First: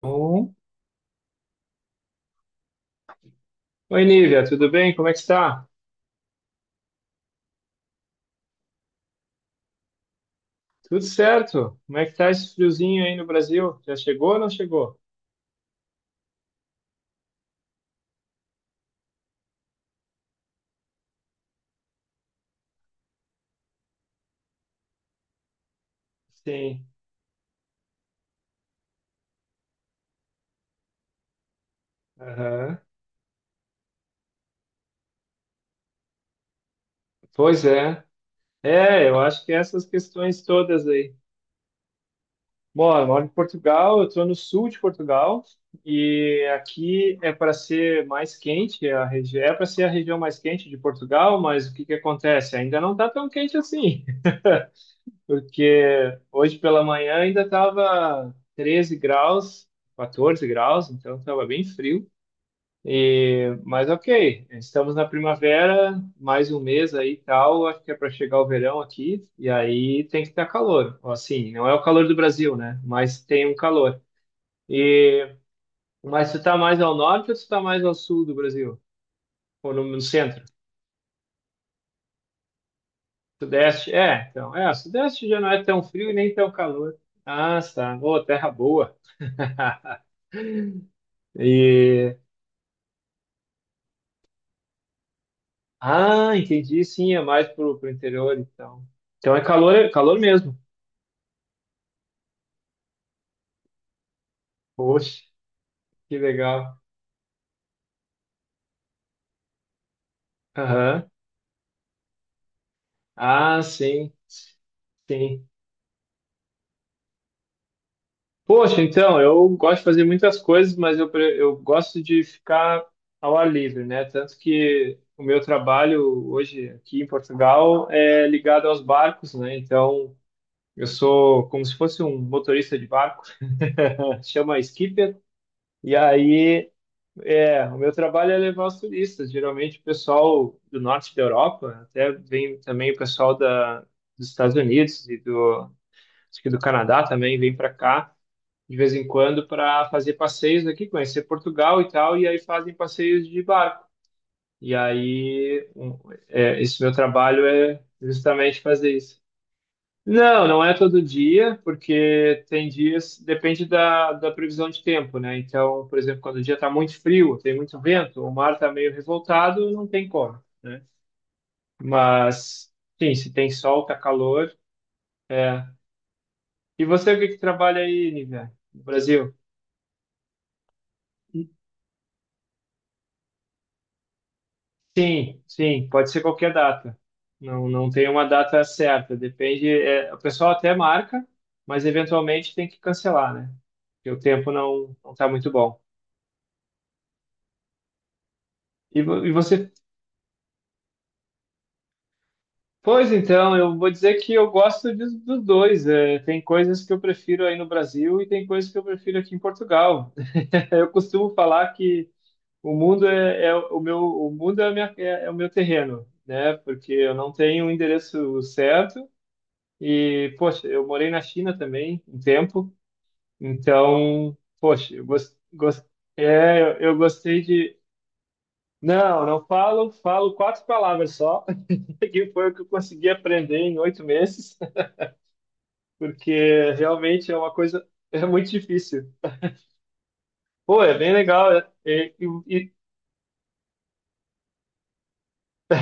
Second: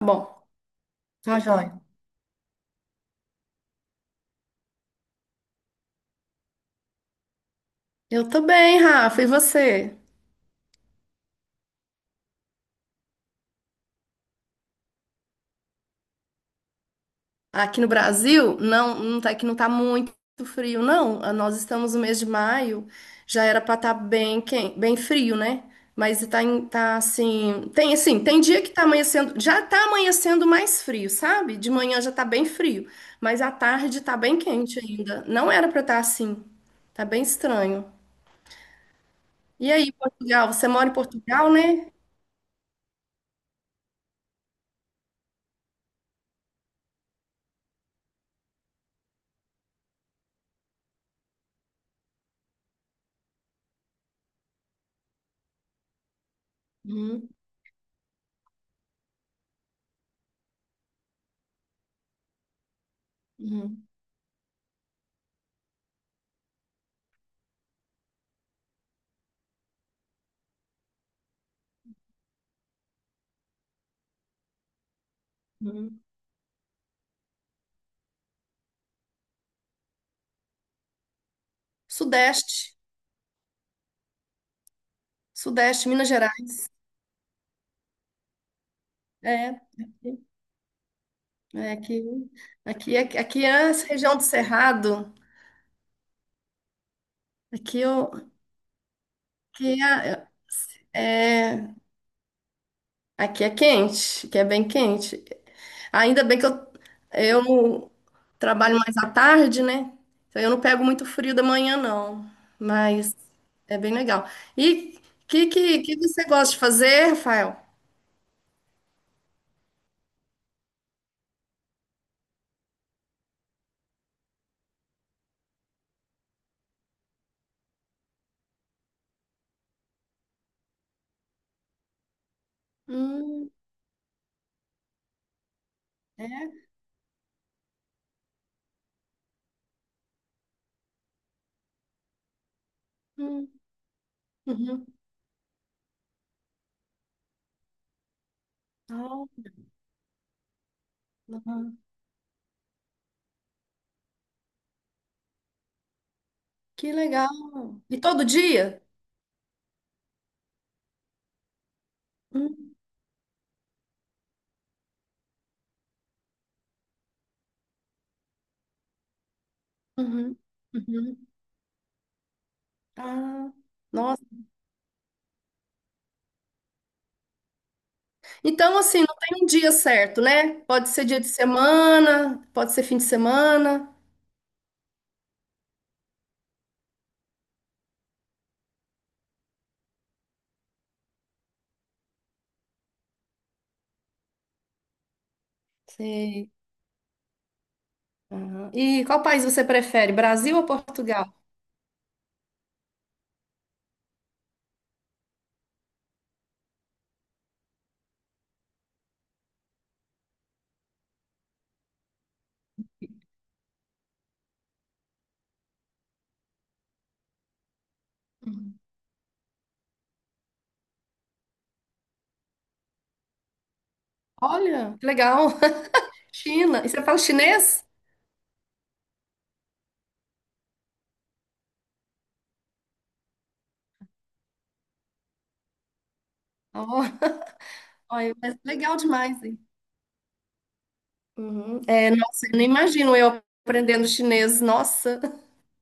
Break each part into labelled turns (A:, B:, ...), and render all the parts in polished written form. A: Tá bom.
B: Bom.
A: Tá joia.
B: Oi, Nívia, tudo bem? Como é que está?
A: Eu tô bem, Rafa, e você?
B: Tudo certo? Como é que está esse friozinho aí no Brasil? Já chegou ou não chegou?
A: Aqui no Brasil, não, não tá, que não tá muito frio, não. Ah, nós estamos no mês de maio, já era pra estar bem frio, né? Mas tá,
B: Sim.
A: tá assim, tem dia que tá amanhecendo, já tá amanhecendo mais frio, sabe? De manhã já tá bem
B: Aham.
A: frio, mas à tarde tá bem quente ainda. Não era pra estar assim. Tá bem
B: Pois
A: estranho.
B: é. É, eu acho que é
A: E
B: essas
A: aí,
B: questões
A: Portugal, você
B: todas
A: mora em
B: aí.
A: Portugal, né?
B: Bom, eu moro em Portugal, eu estou no sul de Portugal e aqui é para ser mais quente, é a região, é para ser a região mais quente de Portugal, mas o que que acontece? Ainda não está tão quente assim, porque hoje pela manhã
A: Uhum,
B: ainda estava 13 graus, 14 graus, então estava bem frio. E,
A: uhum,
B: mas ok, estamos na primavera, mais um mês aí e tal, acho que é para chegar o verão aqui, e aí tem que estar calor. Assim, não é o calor do Brasil, né? Mas tem um calor. E,
A: uhum.
B: mas tu tá mais ao norte ou tu tá mais ao sul do Brasil? Ou no centro?
A: Sudeste.
B: Sudeste? É, então, é, o Sudeste já não é tão
A: Sudeste, Minas
B: frio e nem tão
A: Gerais.
B: calor. Ah, tá. Ô, terra boa.
A: É, é aqui,
B: E
A: aqui é essa região do Cerrado.
B: ah, entendi, sim, é mais pro,
A: Aqui,
B: pro
A: eu,
B: interior, então. Então
A: aqui,
B: é calor
A: é,
B: mesmo.
A: é- Aqui é quente, aqui é bem quente.
B: Poxa, que
A: Ainda bem que eu,
B: legal.
A: eu trabalho mais à tarde, né? Então eu não pego muito
B: Aham.
A: frio da manhã, não. Mas
B: Ah,
A: é bem
B: sim,
A: legal. E o que,
B: sim.
A: que, que você gosta de fazer, Rafael?
B: Poxa, então, eu gosto de fazer muitas coisas, mas eu, eu gosto de ficar ao ar livre, né? Tanto que o meu trabalho hoje aqui em Portugal é ligado aos barcos, né? Então, eu sou como se fosse um motorista de barco,
A: Hum,
B: chama skipper. E
A: é?
B: aí. É, o meu trabalho é levar os turistas. Geralmente o pessoal do norte da Europa, até vem também o pessoal
A: Hum,
B: da, dos Estados
A: uhum.
B: Unidos e do, acho que do Canadá também vem para cá de vez em
A: Ah,
B: quando para fazer passeios aqui, conhecer
A: ah,
B: Portugal e tal, e aí fazem passeios de barco. E aí um, é, esse meu
A: que legal.
B: trabalho é
A: E todo
B: justamente
A: dia?
B: fazer isso. Não, não é todo dia, porque tem dias, depende da previsão de tempo, né? Então, por exemplo, quando o dia está muito frio, tem muito vento, o mar está meio revoltado, não tem
A: Uhum,
B: como, né?
A: uhum.
B: Mas, sim, se tem
A: Ah,
B: sol, tá
A: nossa.
B: calor, é. E você, o que que trabalha aí, Nívia,
A: Então,
B: no
A: assim, não
B: Brasil?
A: tem um dia certo, né? Pode ser dia de semana, pode ser fim de semana.
B: Sim, sim, pode ser qualquer data. Não, não tem uma data certa, depende. É, o pessoal até marca, mas eventualmente tem que cancelar, né? Porque o tempo não está muito bom.
A: Sei. Aham.
B: E,
A: E qual
B: vo- e
A: país você
B: você.
A: prefere, Brasil ou Portugal?
B: Pois então, eu vou dizer que eu gosto dos dois. É, tem coisas que eu prefiro aí no Brasil e tem coisas que eu prefiro aqui em Portugal. Eu costumo falar que o mundo é, é o meu, o mundo é, é o meu terreno, né? Porque eu não tenho um endereço
A: Uhum.
B: certo e, poxa, eu morei na China também um tempo, então, poxa,
A: Olha,
B: eu
A: que legal.
B: é,
A: China. E
B: eu
A: você fala
B: gostei de.
A: chinês?
B: Não, não falo quatro palavras só, que foi o que eu consegui aprender em 8 meses, porque
A: Ó,
B: realmente é uma coisa, é
A: Olha,
B: muito
A: mas legal
B: difícil.
A: demais, hein?
B: Pô, é bem legal. É,
A: Uhum. É,
B: é,
A: nossa, eu nem imagino eu aprendendo chinês. Nossa.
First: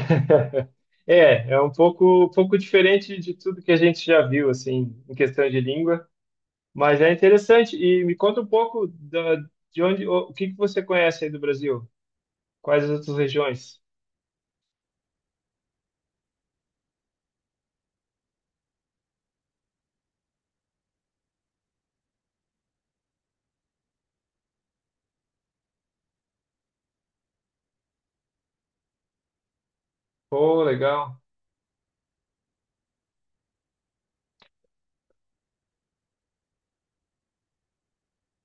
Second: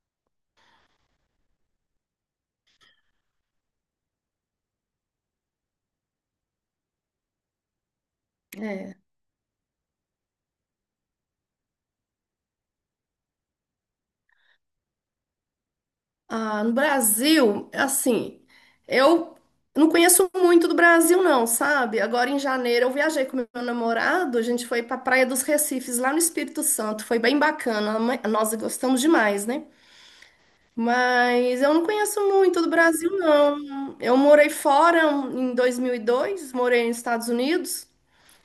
B: é, é um pouco diferente de tudo que a gente já viu, assim, em questão de língua, mas é interessante. E me conta um pouco
A: É.
B: da, de onde, o que que você conhece aí do Brasil? Quais as outras regiões?
A: Ah, no Brasil, assim, eu não conheço muito do Brasil, não, sabe? Agora em janeiro eu viajei com meu namorado, a gente foi para Praia dos Recifes, lá no Espírito Santo, foi bem bacana, nós gostamos demais, né?
B: Pô, legal.
A: Mas eu não conheço muito do Brasil, não. Eu morei fora em 2002, morei nos Estados Unidos,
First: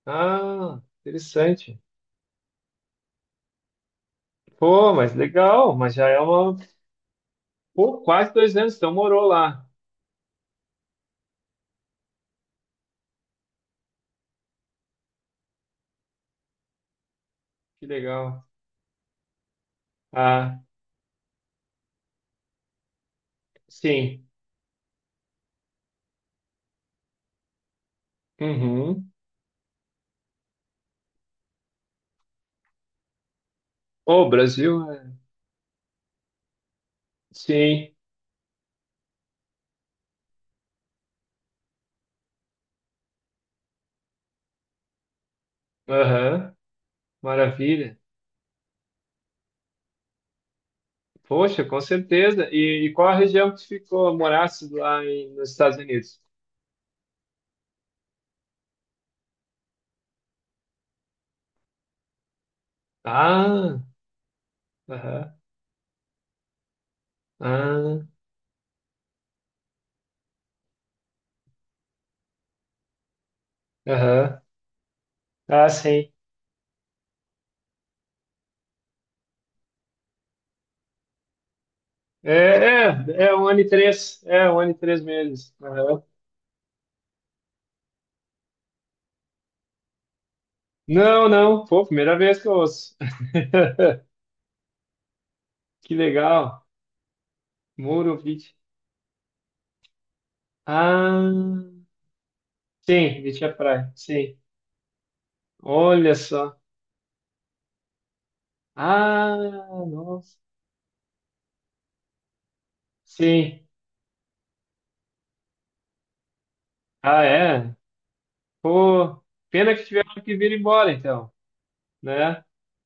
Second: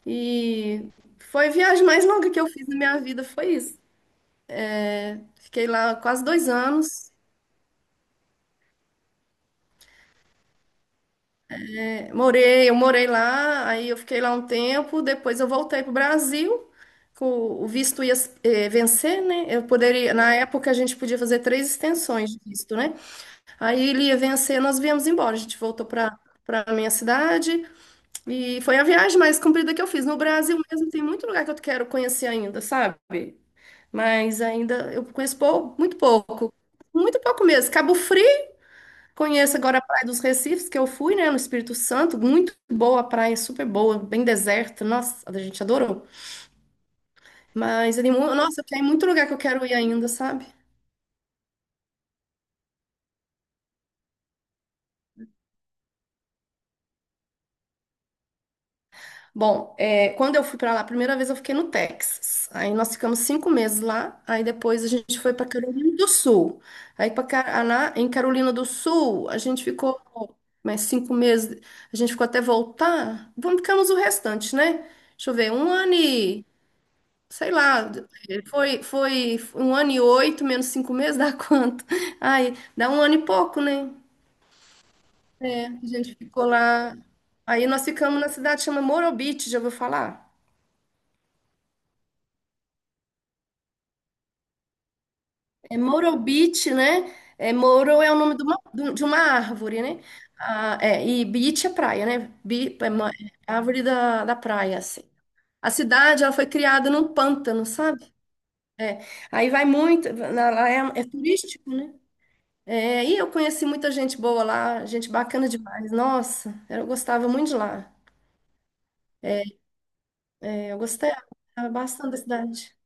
B: Ah,
A: e foi a
B: interessante.
A: viagem mais longa que eu fiz na minha vida, foi isso.
B: Pô, mas
A: Fiquei
B: legal, mas
A: lá
B: já é
A: quase dois
B: uma...
A: anos.
B: Pô, quase 2 anos, então morou lá.
A: Eu morei lá, aí eu fiquei lá um tempo, depois eu voltei para o Brasil, com o
B: Que
A: visto ia
B: legal.
A: vencer, né? Na
B: Ah,
A: época a gente podia fazer três extensões de visto, né? Aí ele ia
B: sim.
A: vencer, nós viemos embora, a gente voltou para minha cidade, e foi a
B: Uhum.
A: viagem mais comprida que eu fiz. No Brasil mesmo tem muito lugar que eu quero conhecer ainda, sabe?
B: Ô,
A: Mas
B: Brasil,
A: ainda eu
B: é.
A: conheço muito pouco mesmo.
B: Sim,
A: Cabo Frio. Conheço agora a Praia dos Recifes, que eu fui, né, no Espírito Santo. Muito boa a praia, super boa, bem deserta. Nossa, a gente adorou.
B: aham. Maravilha.
A: Mas, é nossa, tem muito lugar que eu quero ir ainda, sabe?
B: Poxa, com certeza. E qual a região que tu ficou, morasse lá nos Estados Unidos?
A: Bom, é, quando eu fui pra lá, a primeira vez eu fiquei no Texas. Aí nós ficamos cinco
B: Ah,
A: meses lá. Aí depois a gente
B: aham,
A: foi pra Carolina do Sul. Aí para Caraná,
B: ah,
A: em Carolina do Sul, a gente ficou mais 5 meses. A gente ficou até voltar. Vamos Ficamos o
B: aham,
A: restante, né? Deixa eu ver,
B: ah,
A: um ano
B: sim.
A: e sei lá, foi, um ano e oito, menos 5 meses, dá quanto?
B: É,
A: Ai dá um ano e
B: é, é um ano
A: pouco,
B: e
A: né?
B: três, é um ano e 3 meses.
A: É, a
B: Aham.
A: gente ficou lá. Aí nós ficamos na cidade que chama Morro Beach, já ouviu falar?
B: Não, não, pô, primeira vez que eu ouço.
A: É
B: Que
A: Morro
B: legal,
A: Beach, né? É, Morro é
B: Muro
A: o nome de
B: Beach.
A: uma, de uma árvore, né? Ah, é, e
B: Ah,
A: Beach é praia, né? É
B: sim, Beach é
A: é árvore
B: praia,
A: da
B: sim.
A: praia, assim. A
B: Olha
A: cidade, ela foi
B: só.
A: criada num pântano, sabe? É. Aí vai
B: Ah,
A: muito,
B: nossa,
A: lá é turístico, né? É, e eu conheci
B: sim.
A: muita gente boa lá, gente bacana demais. Nossa, eu
B: Ah,
A: gostava muito de
B: é?
A: lá.
B: Pô, pena que tiveram que vir
A: É, eu
B: embora,
A: gostei
B: então,
A: bastante da
B: né?
A: cidade.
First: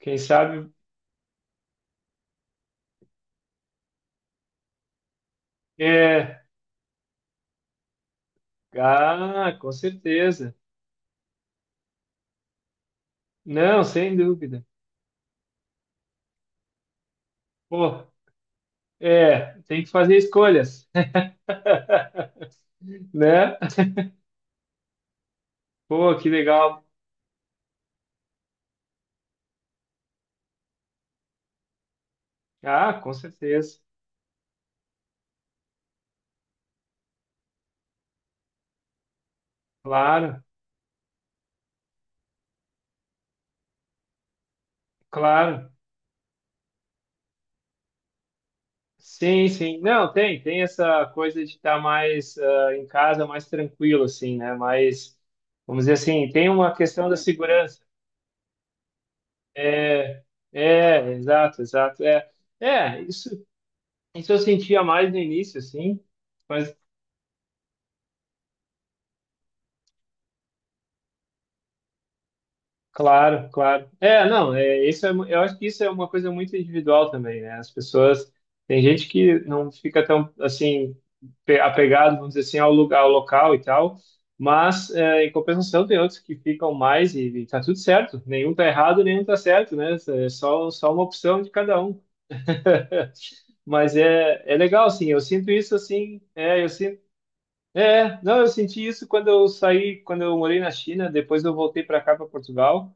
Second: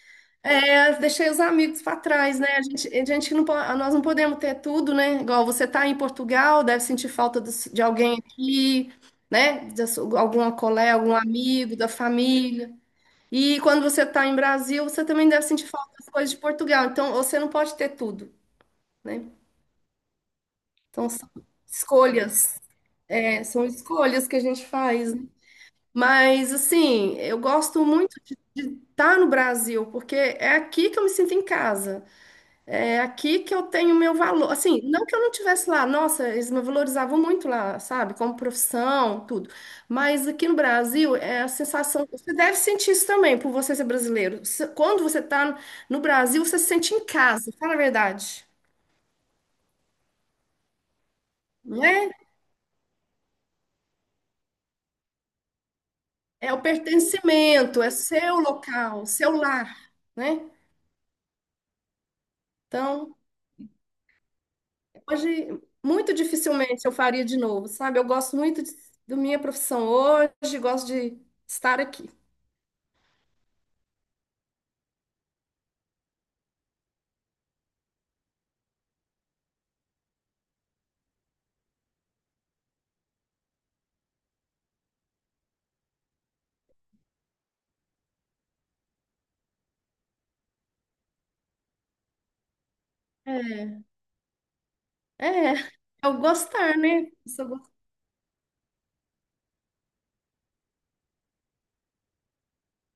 B: Quem sabe.
A: É, deixei os amigos para trás, né? A gente não, po- Nós não podemos ter tudo, né? Igual você tá em
B: É.
A: Portugal, deve sentir falta de alguém aqui,
B: Ah,
A: né?
B: com
A: De alguma
B: certeza.
A: colega, algum amigo da família. E
B: Não,
A: quando você
B: sem
A: tá em
B: dúvida.
A: Brasil, você também deve sentir falta das coisas de Portugal. Então, você não pode ter
B: Pô,
A: tudo, né?
B: é, tem que fazer escolhas,
A: Então, são escolhas. É,
B: né?
A: são escolhas que a gente faz, né?
B: Pô, que
A: Mas,
B: legal.
A: assim, eu gosto muito de estar no Brasil, porque é aqui que eu me sinto em casa.
B: Ah,
A: É
B: com
A: aqui que eu
B: certeza.
A: tenho meu valor. Assim, não que eu não tivesse lá, nossa, eles me valorizavam muito lá, sabe? Como profissão, tudo. Mas
B: Claro,
A: aqui no Brasil, é a sensação. Você deve sentir isso também, por você ser brasileiro. Quando você está
B: claro.
A: no Brasil, você se sente em casa, fala a verdade,
B: Sim, sim. Não, tem essa coisa de estar
A: né?
B: mais ah, em casa, mais tranquilo, assim, né? Mas, vamos dizer assim, tem
A: É o
B: uma questão da segurança.
A: pertencimento, é seu local, seu lar,
B: É,
A: né?
B: é, exato, exato. É, é,
A: Então,
B: isso eu sentia mais no início,
A: hoje,
B: assim,
A: muito
B: mas
A: dificilmente eu faria de novo, sabe? Eu gosto muito da minha profissão hoje, gosto de estar aqui.
B: claro, claro. É, não, é, isso é, eu acho que isso é uma coisa muito individual também, né? As pessoas, tem gente que não fica tão, assim, apegado, vamos dizer assim, ao lugar, ao local e tal, mas é, em compensação tem outros que ficam mais e tá tudo certo, nenhum tá errado, nenhum tá certo, né? É só uma opção de cada um.
A: É,
B: Mas é, é legal, assim, eu sinto
A: é,
B: isso,
A: é o
B: assim, é, eu
A: gostar,
B: sinto.
A: né? Isso eu gosto.
B: É, não, eu senti isso quando eu saí, quando eu morei na China, depois eu voltei para cá, para Portugal.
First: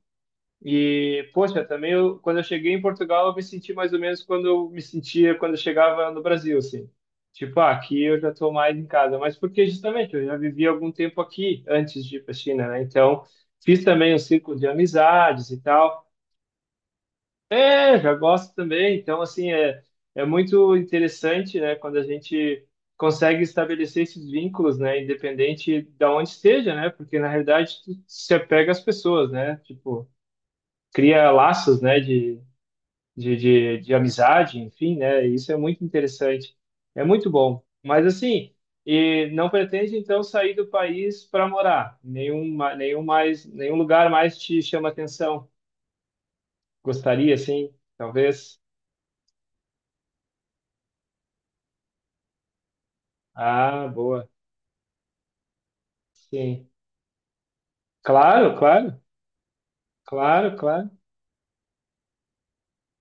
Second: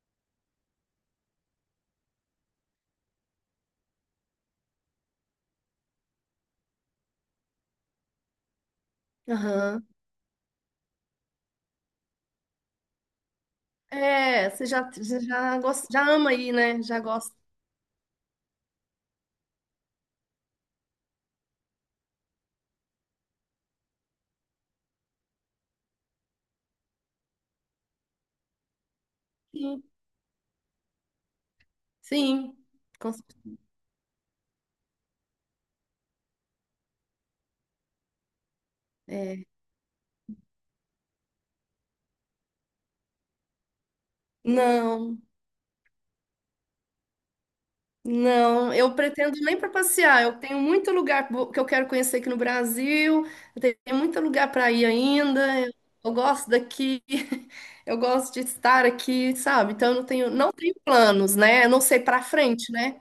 B: E, poxa, também eu, quando eu cheguei em Portugal, eu me senti mais ou menos quando eu me sentia quando eu chegava no Brasil, assim. Tipo, ah, aqui eu já estou mais em casa, mas porque
A: Aham.
B: justamente eu já vivi algum tempo aqui antes de ir para a China, né? Então, fiz também um
A: É,
B: círculo
A: você
B: de
A: já, você
B: amizades
A: já,
B: e
A: gosta,
B: tal.
A: já ama aí, né? Já gosta.
B: É, já gosto também. Então, assim, é, é muito interessante, né, quando a gente consegue estabelecer esses vínculos, né, independente da onde esteja, né, porque na realidade tu se apega às pessoas, né,
A: Sim,
B: tipo, cria laços, né, de,
A: sim, com
B: de,
A: certeza.
B: de, de amizade, enfim, né, e isso é muito interessante. É muito bom. Mas, assim, e não pretende, então, sair do país para morar? Nenhum, nenhum mais, nenhum lugar mais te chama
A: Não.
B: atenção? Gostaria, sim, talvez?
A: Não, eu pretendo nem para passear. Eu tenho muito lugar que eu quero conhecer aqui no Brasil. Eu
B: Ah,
A: tenho muito
B: boa.
A: lugar para ir ainda. Eu gosto
B: Sim.
A: daqui. Eu gosto de
B: Claro,
A: estar
B: claro,
A: aqui, sabe? Então eu não tenho, não
B: claro,
A: tenho
B: claro.
A: planos, né? Eu não sei para frente, né?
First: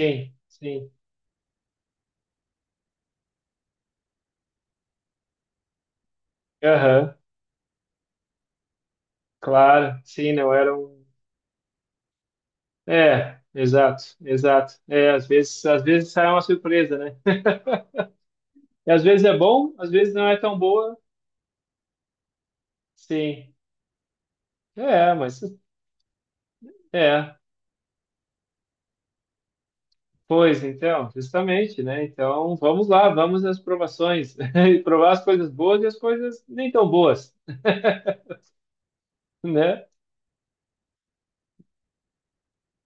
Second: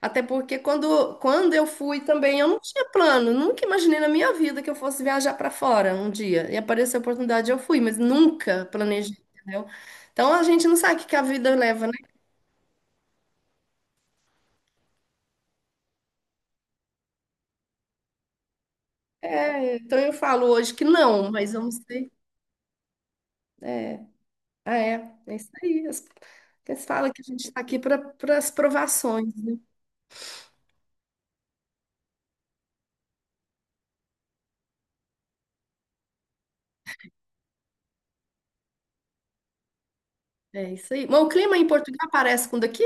A: Até porque
B: sim.
A: quando eu fui também, eu não tinha plano. Nunca imaginei na minha vida que eu fosse viajar para fora um dia. E apareceu a
B: Aham,
A: oportunidade, eu fui, mas nunca planejei, entendeu?
B: claro. Sim,
A: Então a
B: não
A: gente não
B: era
A: sabe
B: um.
A: o que que a vida leva.
B: É, exato, exato. É, às vezes sai uma surpresa, né? E às vezes é bom,
A: É,
B: às
A: então eu
B: vezes não é
A: falo
B: tão
A: hoje que
B: boa.
A: não, mas vamos ter.
B: Sim.
A: É, ah, é,
B: É,
A: é
B: mas
A: isso aí. Eles falam que a
B: é.
A: gente está aqui para as provações, né?
B: Pois então, justamente, né? Então, vamos lá, vamos às provações. E provar as coisas boas e as coisas nem tão boas, né?
A: É isso aí. Mas o clima em Portugal parece com o daqui?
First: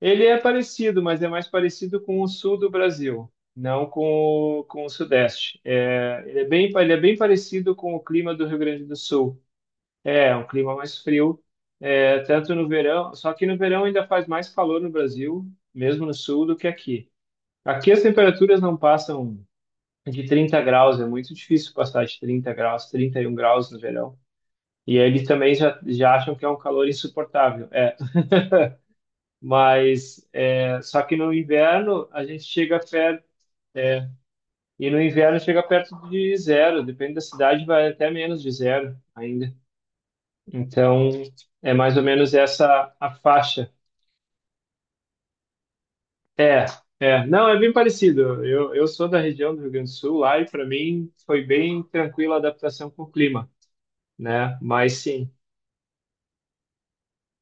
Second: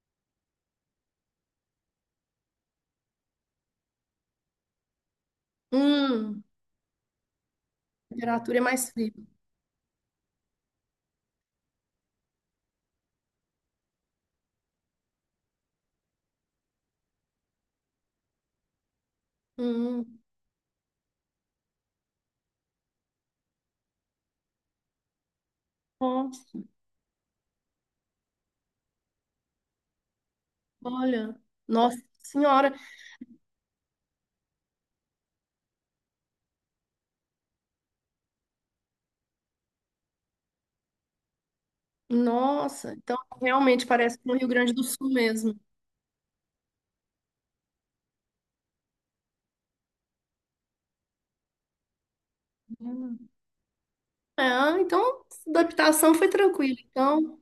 B: Ele é parecido, mas é mais parecido com o sul do Brasil, não com o sudeste. É, ele
A: Hum,
B: é bem, ele é bem parecido com o
A: a
B: clima do Rio
A: temperatura é
B: Grande
A: mais
B: do
A: fria.
B: Sul. É, é um clima mais frio, é, tanto no verão, só que no verão ainda faz mais calor no Brasil, mesmo no sul, do que aqui. Aqui as temperaturas não passam
A: Hum,
B: de 30 graus, é muito difícil passar de 30 graus, 31 graus no verão. E eles também já acham que é um
A: Nossa,
B: calor insuportável. É, mas é, só que no
A: olha, nossa
B: inverno a gente
A: senhora,
B: chega a. E no inverno chega perto de zero, depende da cidade, vai até menos de zero ainda. Então, é mais ou menos essa
A: nossa.
B: a
A: Então
B: faixa.
A: realmente parece com o Rio Grande do Sul mesmo.
B: É, é. Não, é bem parecido. Eu sou da região do Rio Grande do Sul, lá e para mim foi bem tranquila a adaptação com o
A: Hum.
B: clima,
A: É,
B: né?
A: ah,
B: Mas
A: então
B: sim.
A: adaptação foi tranquila. Então,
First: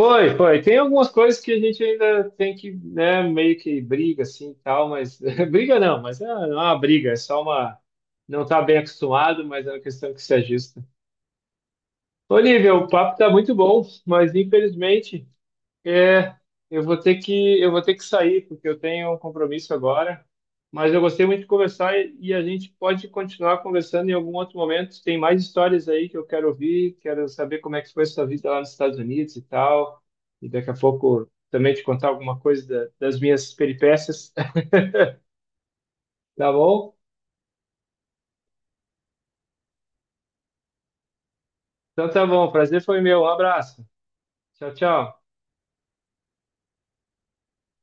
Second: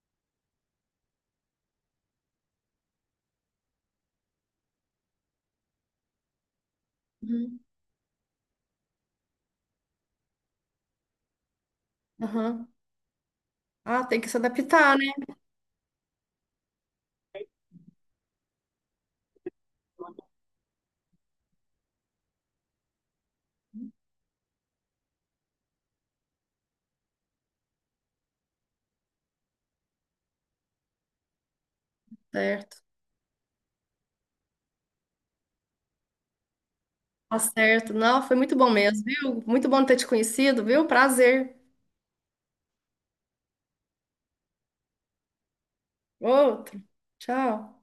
B: Foi, foi. Tem algumas coisas que a gente ainda tem que, né, meio que briga assim e tal, mas briga não, mas é, não é uma briga, é só
A: uhum,
B: uma. Não está bem acostumado, mas é uma questão que se ajusta.
A: aham.
B: Olívia, o papo tá muito bom,
A: Ah, tem que
B: mas
A: se adaptar, né?
B: infelizmente é, eu vou ter que sair porque eu tenho um compromisso agora. Mas eu gostei muito de conversar e a gente pode continuar conversando em algum outro momento. Tem mais histórias aí que eu quero ouvir, quero saber como é que foi a sua vida lá nos Estados Unidos e tal. E daqui a pouco também te contar alguma coisa
A: Certo.
B: das minhas peripécias, tá bom?
A: Tá certo. Não, foi muito bom mesmo, viu? Muito bom ter te conhecido, viu? Prazer.
B: Então tá bom, prazer foi meu, um abraço. Tchau, tchau.
A: Outro. Tchau.